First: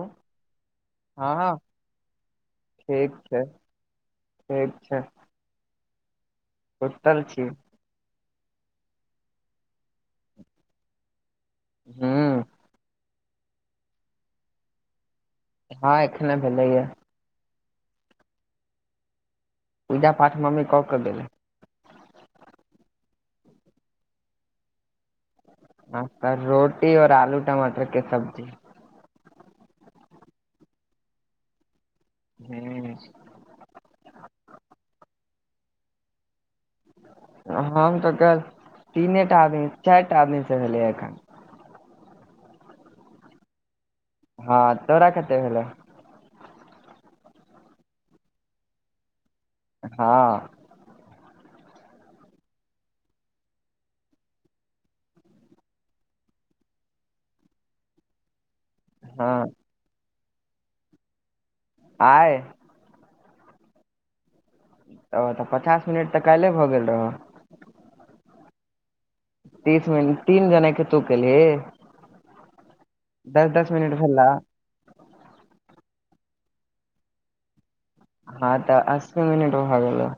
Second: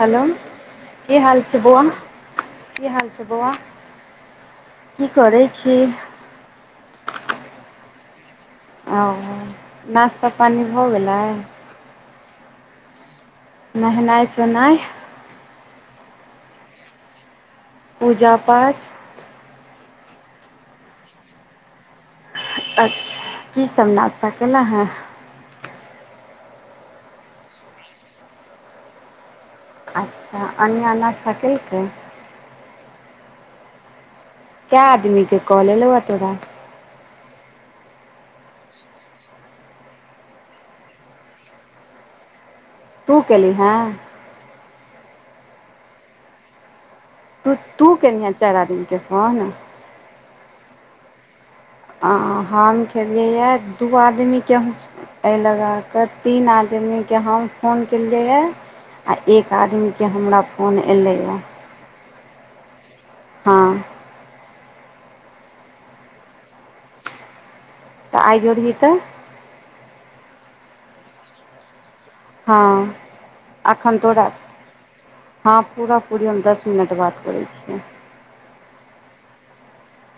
Hello, की हँ हाल हँ छै बौआ? कि हाल छै बौआ? ठीक छै। कीर सुतल छी ओ नास्ता पानी भऽ गेलै हँ नेहनाई सुनाई हँ एखने भेलैया पूजा पाठ पूजा पाठ मम्मी कऽ केऽ गेलै अच्छा की सब नाास्ता केना है नास्ता रोटी आओर आलू टमाटर के सब्जी अच्छा अन्ना नशता केलकै हूँ क्ये आदमी के कॉल एलौय तोरा हम तऽ तीने टा आदमी चारि टा आदमी से भेलिय एखन तू केली हँ हँ तोरा कते भेलै तू तू केनिहे चारि आदमीके फोन हँ ह हम खेलियैए दू आदमीके एहि लगा कऽ तीन आदमीकेँ हम फोन केलियैए आ हँ एक आदमीके हमरा फोन अलैए आय हँ ओ तऽ पचास मिनट तऽ काल्हि भऽ गेल रहौ ऽ आईजोड़ ही तऽ तीस मिनट तीन जने के तू केलही हँ दस दस मिनट अखन भेलौ तोड़ा हँ पूरा पूरी हम दस मिनट बात करै छियै हँ तऽ अस्सी मिनट भगेलो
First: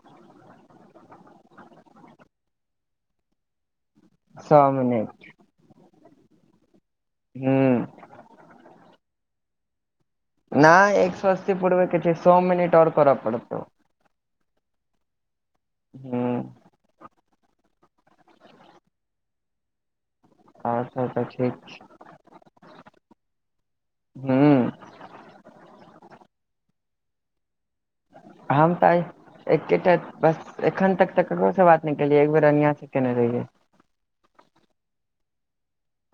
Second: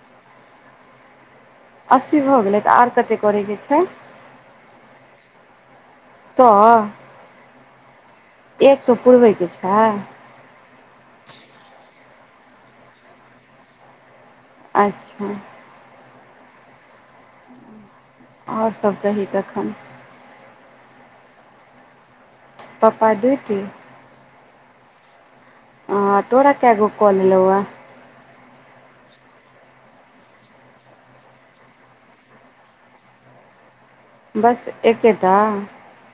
अस्सी भऽ गेलै तऽ आर कतेक करैके छै सौ मिनीट सौ ह्म एक सौ पूर्वे के छै नहि एक सौ अस्सी पूरबे के छै सौ मिनट और करऽ पड़तौ अच्छा हु [unintelligible] ओर सब कही तखन ओर सब त ठीक छै पप्पा डूटी ह आ तोरा केगो कॉल एलोय हमम त आय एकेटा बस एखन तक तऽ ककरो से बात न केलियै एक बेर अनिया से केने रहियै बस एकेटाऽ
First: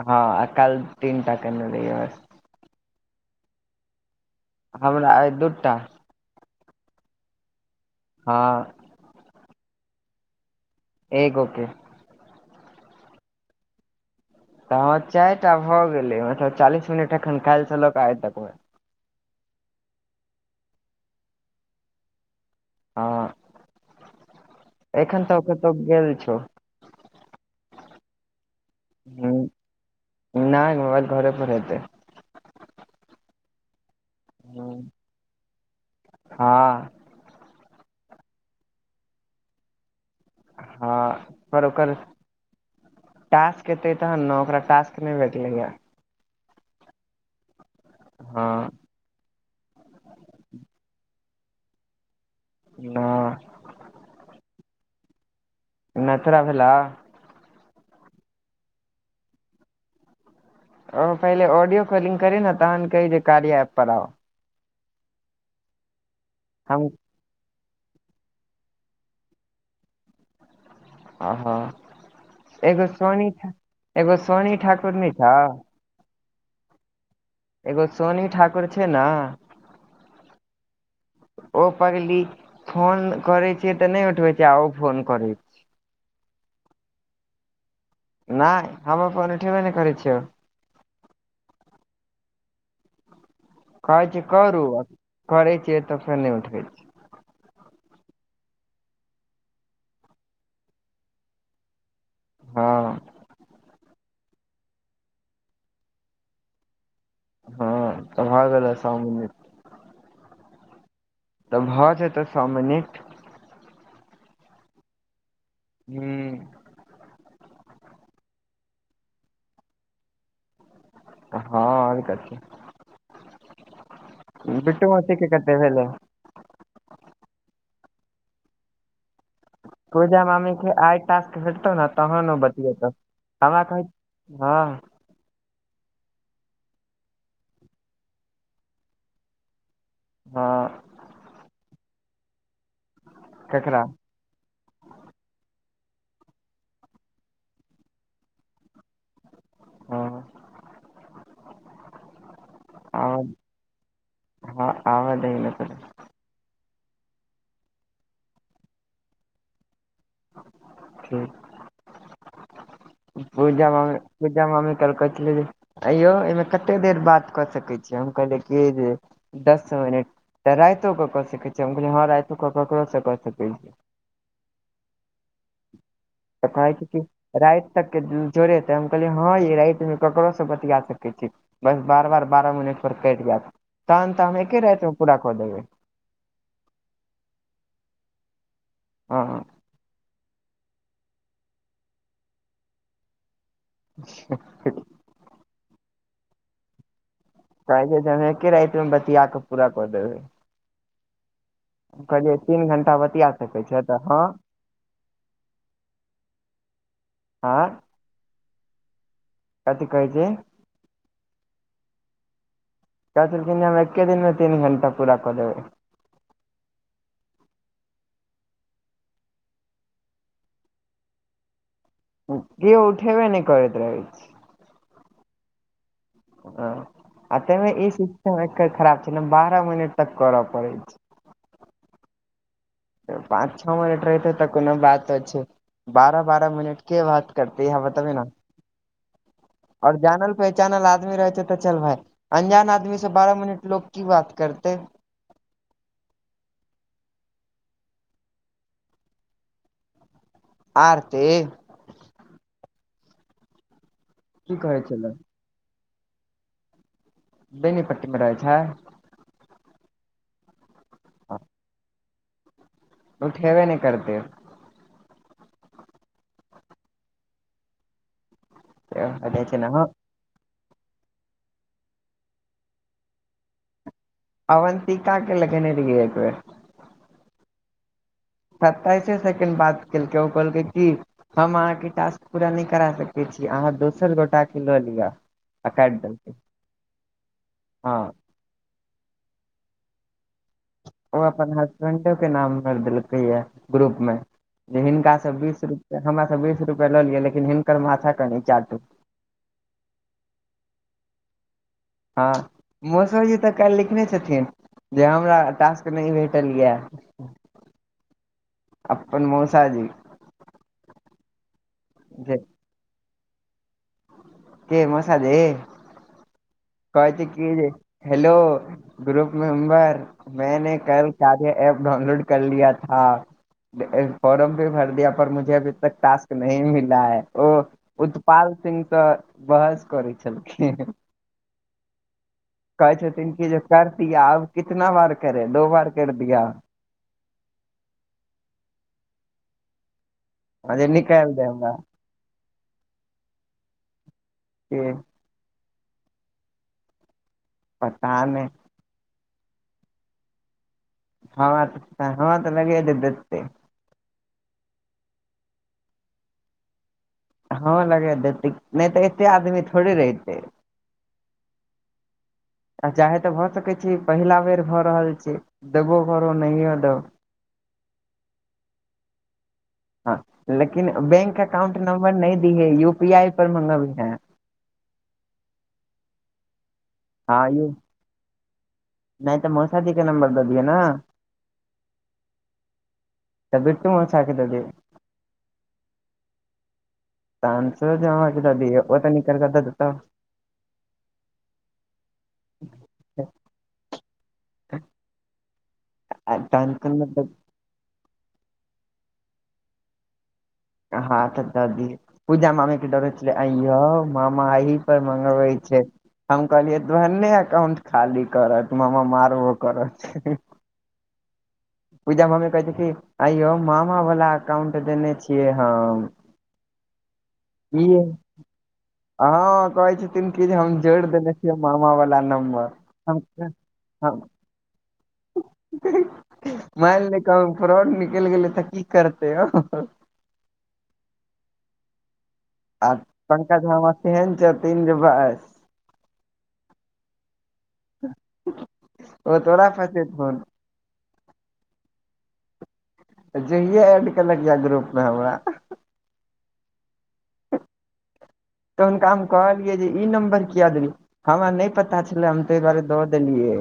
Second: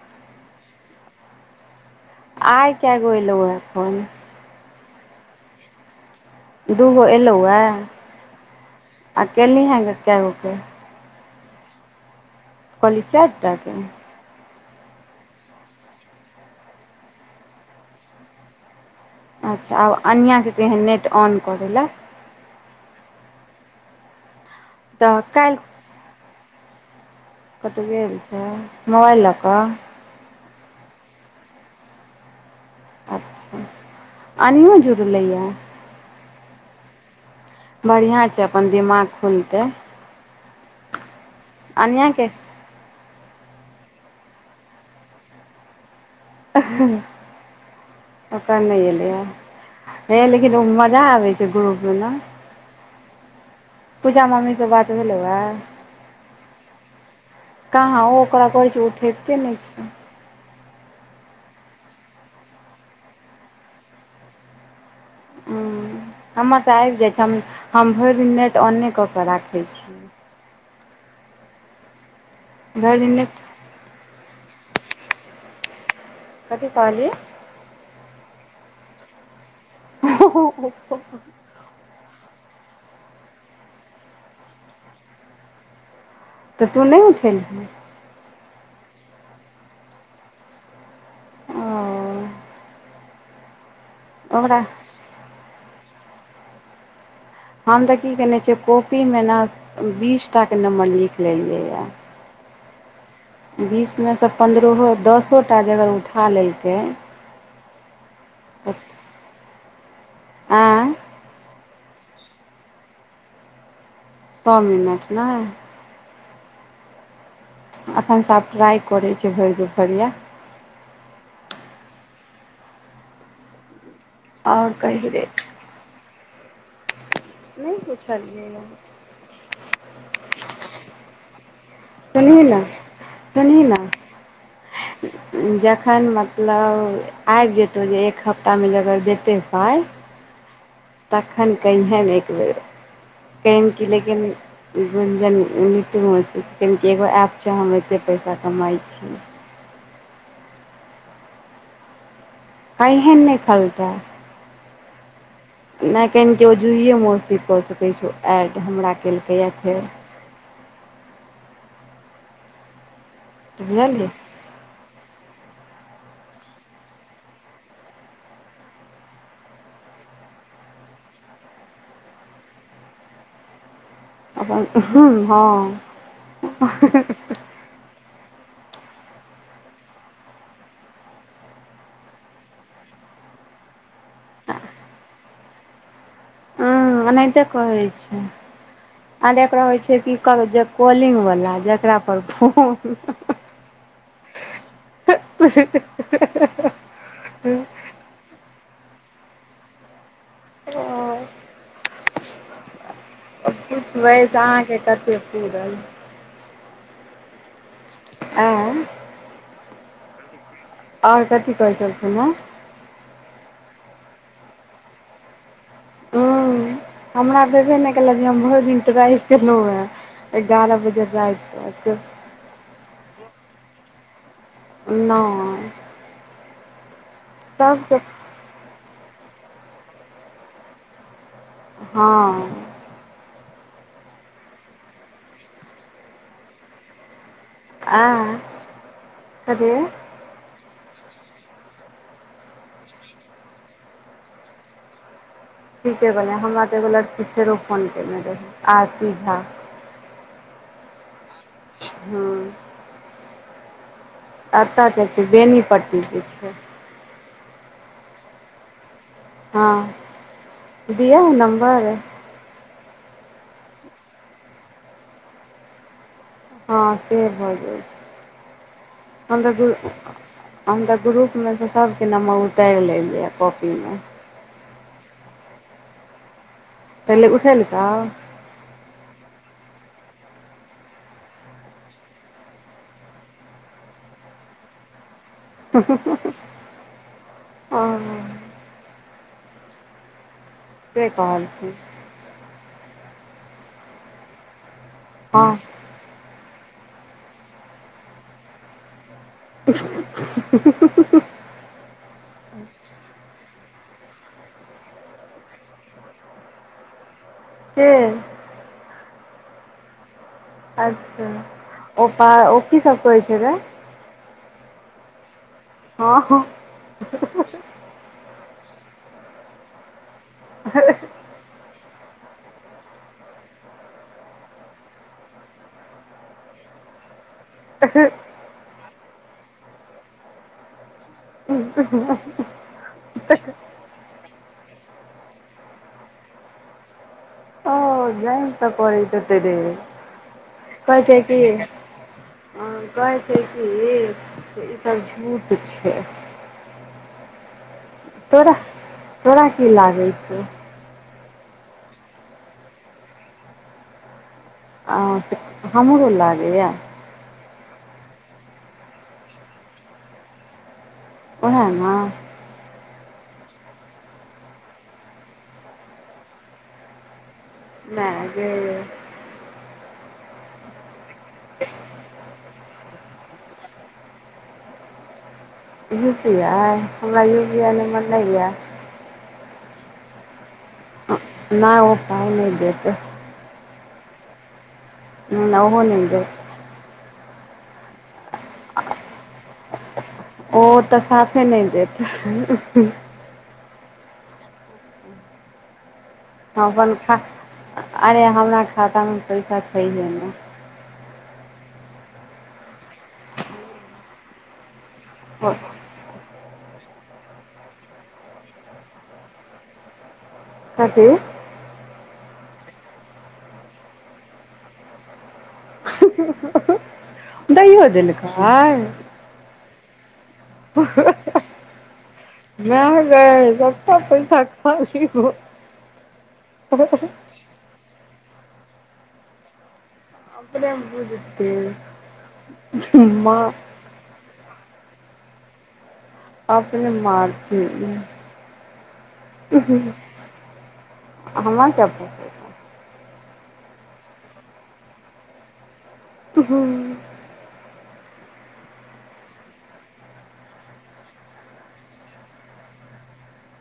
हँ आ काल तीन टा केने रहियै बस आय केगो एलोय फोन हमरा अइ दू टा दूगो एयलहुँ हए हँ अ केलही ह कैगो के एगो के कहली चारि टा के तऽ ह चारि टा भऽ गेलै मतलब चालीस मिनट एखन काल्हिसँ लऽक आय तक मे अच्छा आब अनिआँके कैहन नेट ऑन को द‌एले हँ एखन तऽ कतौ गेल छौ कतौऽ गेल छै मोबाइल ह ल क नहि मोबाइल घरे पर हेतै अच्छा आनिओ हूँ, जुड़लैय हँ बढ़िया छै अपन दिमाग खुलतै हँ पर ओकर अनियाके टास्क एतै तहन न ओकरा टास्क नहि भेटलैय हँ ओकर नहि एलैए ह लेकिन ओ मजा आबै छै ग्रुप मे न नहि पूजा मम्मी स बात भेलौ आ नहि तोरा भेलौ कहाँ ओ ओकरा कहै छै ओ उठबते नहि छै ओ पहिले ऑडियो काॅलिंग करी न तहन कही जे कार्या एप पर आउ हमर तऽ हम आबि जाय छै हम भरि दिन नेट ऑने कऽ कऽ राखै छी ओ एगो भरि दिन सोनी नेट एगो सोनी ठाकुर नै छौ कथी कहली एगो सोनी ठाकुर छै न [unintelligible] ओ पगली फोन करै छिय तऽ नहि उठबै छै आ ओ फोन करै तऽ तू नहि उठेलिही नहि हम अपन उठेबे नहि करै छियौ ओ कहै छिय ओकरा करू करै छियै तऽ फेर नहि उठबै छै हम तऽ की केने छियै कॉपी मे न बीस टाके नम्बर लिख लेलियै यऽ हँ बीसमे सँ पन्द्रहो दसो टा जे अगर उठा लेलकै हँ भ ल गेलै तऽ आँय तऽ भऽ जेतै स मिनिट स मिनट नहि हू अखनसँ आब ट्राइ करै छियै भरि दुपहरिया ह आओर कथि आओर बिटु कही मौसी रे के कते भेल नहि पुछलियै या पूजा मामी के आय टास्क भटतौ ने तहन ओ सुनही ने बतियेतौ सुनही हमरा कहा ने हँ जखन मतलब आइब जेतौ जे एक हफ्ता मे जगर देतै पाइ हँ तखन कहिहँ एक बेेर कह ककरा कि लेकिन ऐप छै हम एतेक पैसा कमाइ छी हँ कहिए आब नहि फलतै हँ आबा दही न त नहि कहियन कि ओ जूही मौसी कऽ सकै छै एड हमरा केलकैए फेर ठीक पूजा मामी बुझलिही पूजा पूजा मामी कहै कि आंय यो एहिमे कते देर बात कऽ सकै छीय हम कहलीय कि जे दस मिनट तऽ रातो कऽ सकै छी हम कहलियै हँ रातओ कऽ ककरोसँ कऽ सकै छी अपन हँ तऽ कहि छी की राति तक के जोड़ेतै हम कहलै हँ ई राति मे ककरो से बतिया सकै छी बस बार बार बारह मिनट पर कटि जायत तहन तऽ हम एके रातिमे पूरा कऽ देबै हँ एनाहिते कहैत छै आर रहैत छै की कर कॉलिंग वला जेकरापर फोन [inaudible] [unintelligible] कायके जनके राति मे बतियाक पूराक देै [unintelligible] ओ तीन घंटा बतिया सकै छै तऽ पुछबैसे अहाँके कते पूरल आँ आँय कथी कहै छी आओर कथी कहै छलखिन है कहै छलखिन जे हम एके दिन मे तीन घंटा पूरा कऽ देबै हूं हमरा भेबे नहि केलै जे हम भर दिन ट्राइ केलै है एगारह बजे राति तक कियो उठेेबे ने नहि करैत रह‌ै नय हँ आ ताहिमे ई शिक्षा एकर खराब छै ने बारह मिनट तक करय पड़ैत छै हँ पाँच छओ मिनट रहितै तऽ कोनो बात छै बारह बारह मिनट के बात करतेै य बताबे ने आँय कथी आऔर जानल पहिचानल आदमी रहै छै तऽ चल भाय अनजान आदमी से बारह मिनट लोक की बात करते ठीके बलआ हमरा तऽ एगो लड़की फेरो फोन कने रही आरती झा आरती है की कहै एता के छलै छै बेनीपट्टी के छै बेनीपट्टी मे रहै छै हँ दियै नम्बर उठेबे नहि करतै हँ से भऽ जाय छै हम कहै तऽ छै दुर न हम तऽ ग्रुपमे सँ सभके नम्बर उतारि लेलियै ये कॉपीमे अवंतिका के लगेने रहियै एक बेर पहिले उठैेल तऽ सत्ताइसे सेकेंड बात केलकै ओ कहलकै की हम अहाँके टास्क पूरा नहि करा सकैत छी अहाँ दोसर गोटाके लऽ लिअ आ काटि दैलकै ओ हँ से ओ अपन कहलखिन हसबेंडो के नाम भरि देलकै य ग्रुप मे जे हिनका हँ बीस रुपया हमरासँ बीस रुपया लऽ लियै लेकिन हिनकर माथा कनी चाटू [unintelligible] हँ मौसो जी तऽ काल्हि लिखने छथिन जे हमरा टास्क नहि भेटल यऽ के अपन मोसाजी अच्छा ओ पा जे ओ की सब कहै छले के मौसाजी हँ हँ कहै छै की जे हेलो ग्रुप मेम्बर मैंने कल जादे ऐप डाउनलोड कर लिया था। फोर्म भे भर दिया पर मुझे अभी तक टास्क नहि मिला है [unintelligible] ओ उतपाल सिंह तऽ बहस करै छलखिन। [unintelligible] कहै छथिन की जे कर दिया अब कितना बार करे दो बार कर दिया। ओ जेनकऽ कोड़टत दे जे कह छै निकालि की दे हमरा आ कहै छै कि के ईसभ झूठ छै। पता नहि तोरा तोरा की लागै छौ? हमरा तऽ हमरा तऽ लगे देते हमरो लागैए। हँ, लगा देतै नहि तऽ एते आदमी थोड़े रहितै। ओहा ने। आ चाहे तऽ भऽ सकैत छी पहिला बेर भऽ रहल छै। देबो करो नहियो दौ मेय गेल [unintelligible] हँ, लेकिन बैंक अकाउंट नंबर नहि दी है यू पी आई पर मंगबैय हैं। यू पी आई हमरा यू हँ पी यौ आई नम्बर नहि य। नहि तऽ मोसाजीके नंबर दऽ दियए ने। नहि ओ पाइ नहि देतै। तऽ दट मौसा द देहि न आहो देते छै तखन सूरज मामाके दे देब, ओ तऽ निकालि देत। ओ तऽ साफे नहि देत ठीक [unintelligible] अपन खा अरे हमरा खातामे पैसा छैहे ने। हँ, तऽ द दिहे पूजा मामी क डरै अइ मामा आइ मंगलबै छै। हम कहलियै तोह ने अकाउंट खाली करत ता मामा मारबो करत। कथि? पूजा मामी कहे छै। कि अयो मामा वाला एककाउंट देने छियै हम। ई दैयो देलकैइ। हँ, कहै छी। कहलखिन हम जोड़ि देने छियै मामा वाला नम्बर ह [unintelligible] मेन लियो फ्रॉड निकलि गेलै तऽ की करते अपने बुझते। आ पंकज मामा तेहन छथिन जे बस। अपने मारती ओ तोरा फसेथुन हमर चबू। तऽ जहिये एड केलक ग्रुप मे हमरा हूँ। तऽ हुनका हम कहलियै जे ई नम्बर किया देलिये। हमरा नहि पता छलै हम तऽ दऽ देलियै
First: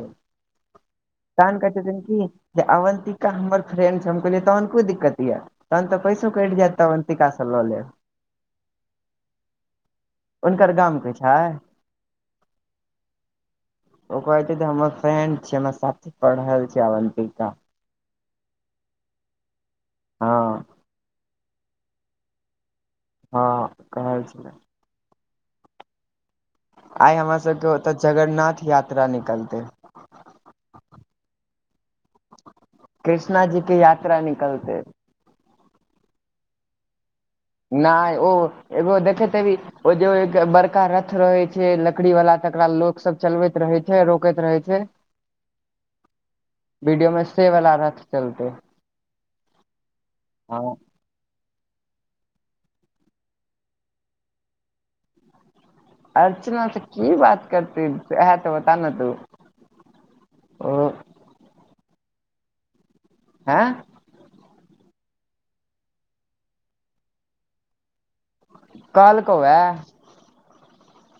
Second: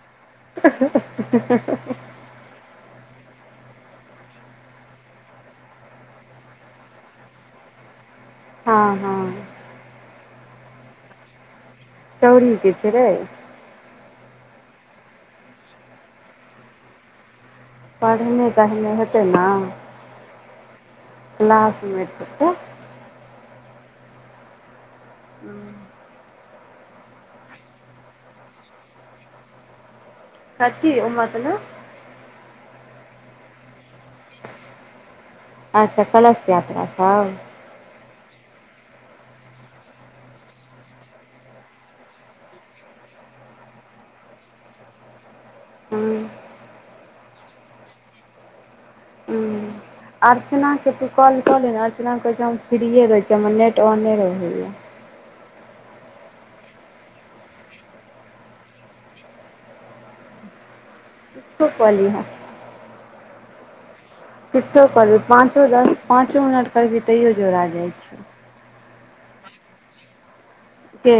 तहन कहै छै की जे अवन्तिका हमर फ्रेंड छीये तहन कोइ दिक्कत यऽ। तहन तऽ पैसो कटि जायत अरवान्तिका से लियै हँ हँ हुनकर गामके छै? चौरीके छै रै। ओ कहै छै त हमर फ्रेंड छी हमर साथी पढ़ल छी अवन्तिका। पढ़ने तढ़ने हेतै ने हँ क्लास मैट हतो हँ कहै छलय हु आइ हमरा सभ के ओत जगरनाथ यात्रा निकलतै कथि उ मतलब कृष्णा जी के यात्रा निकलते आइ त कलश यात्रा छब नहि ओ एगो देखतबी हेभी ओ जे एक बड़का रथ रहे छै लकड़ी वाला तकरा लोक सब चलबैत रहे छै रोकैत रहे छै [inaudible] वीडियो में से वाला रथ चलते अर्चना के तू कॉल कऽ ले न अर्चना कहे छै हम फ्रीए रहे छी हमर नेट ऑने रहैया अर्चना से की बात करतीे सेहा तऽ बता न तू ओ किछो काइ लिहाई आँ किछो कायलिहई पांचो दस पांचो मिनट करि तैयो जोड़ा जाइ छै काहैलक है के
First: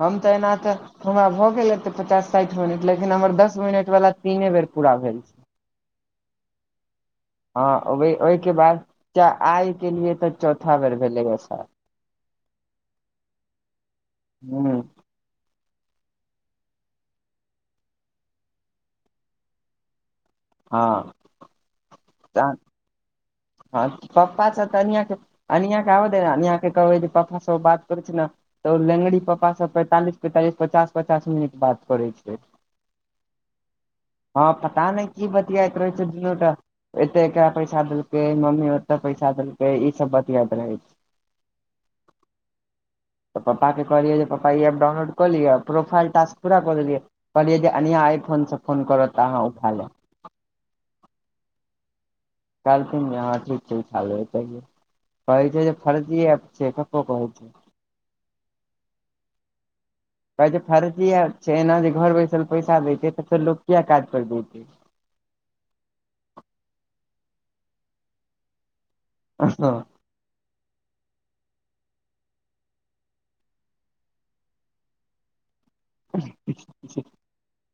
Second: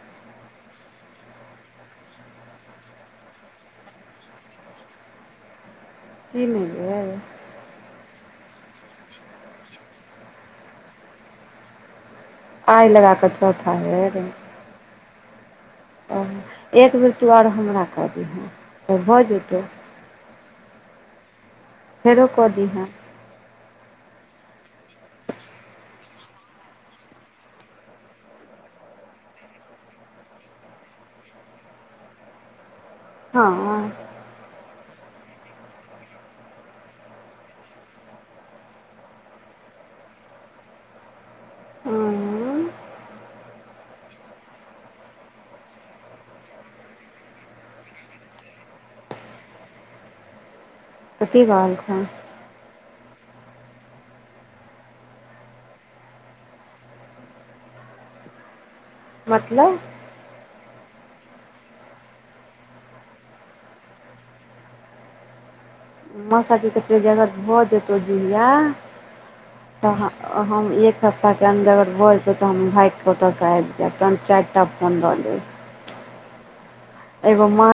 हम तऽ एना तऽ हमरा भऽ गेलै तऽ पचास साठि मिनट लेकिन हमर दस मिनट वाला तीने बेर पूरा भेल तीने बेर हँ ओहिके बाद आइ केलिए तऽ चौथा बेर भेलै या शयद आइ लगा क चौथा बेर हू त एक बेर तू आओरो हमरा कऽ दिहे तऽ भऽ जेतौ हँ फेरो कऽ तऽ दिहे हँ पप्पा तऽ अनया के अनया आबै दही जे पप्पा से बात करै छै ने तऽ लेंगड़ी पापा से पैंतालीस पैंतालीस पचास पचास मिनट बात करै छै हँ हँ पता नहि की बतियात रहै छै दुनू टा एते एकरा पैसा देलकै मम्मी ओते पैसा देलकै ई सब बतियात रहै छै हू उ तऽ पपाके कहलियै जे पपा ई एफ डाउनलोड कऽ लिय प्रोफाइल टास्क पुरा क देलये कहलियै जे अनिआ आइ फोन सँ फोन करत त आहाँ उठा लेब त की कहलखुन कहलखिन हँ ठीक छै उठा लेबै कहियो कहै छै जे फर्जी एफ छै कको कहै छै मतलब कहै छै फर्जी एफ छै एना जे घर बैसल पैसा द‌ए छै तऽ फेर लोक किया काज पर जेतै मौसा जी कड तऽ फेर जे अगर भऽ जेतहु जयाह हँ तऽ हम एक सप्ताह के अन्दर अगर भऽ जेतै तऽ हम भागके ओतऽसँ आब जायब तन चार तब फोन रहलेब [unintelligible] एगे म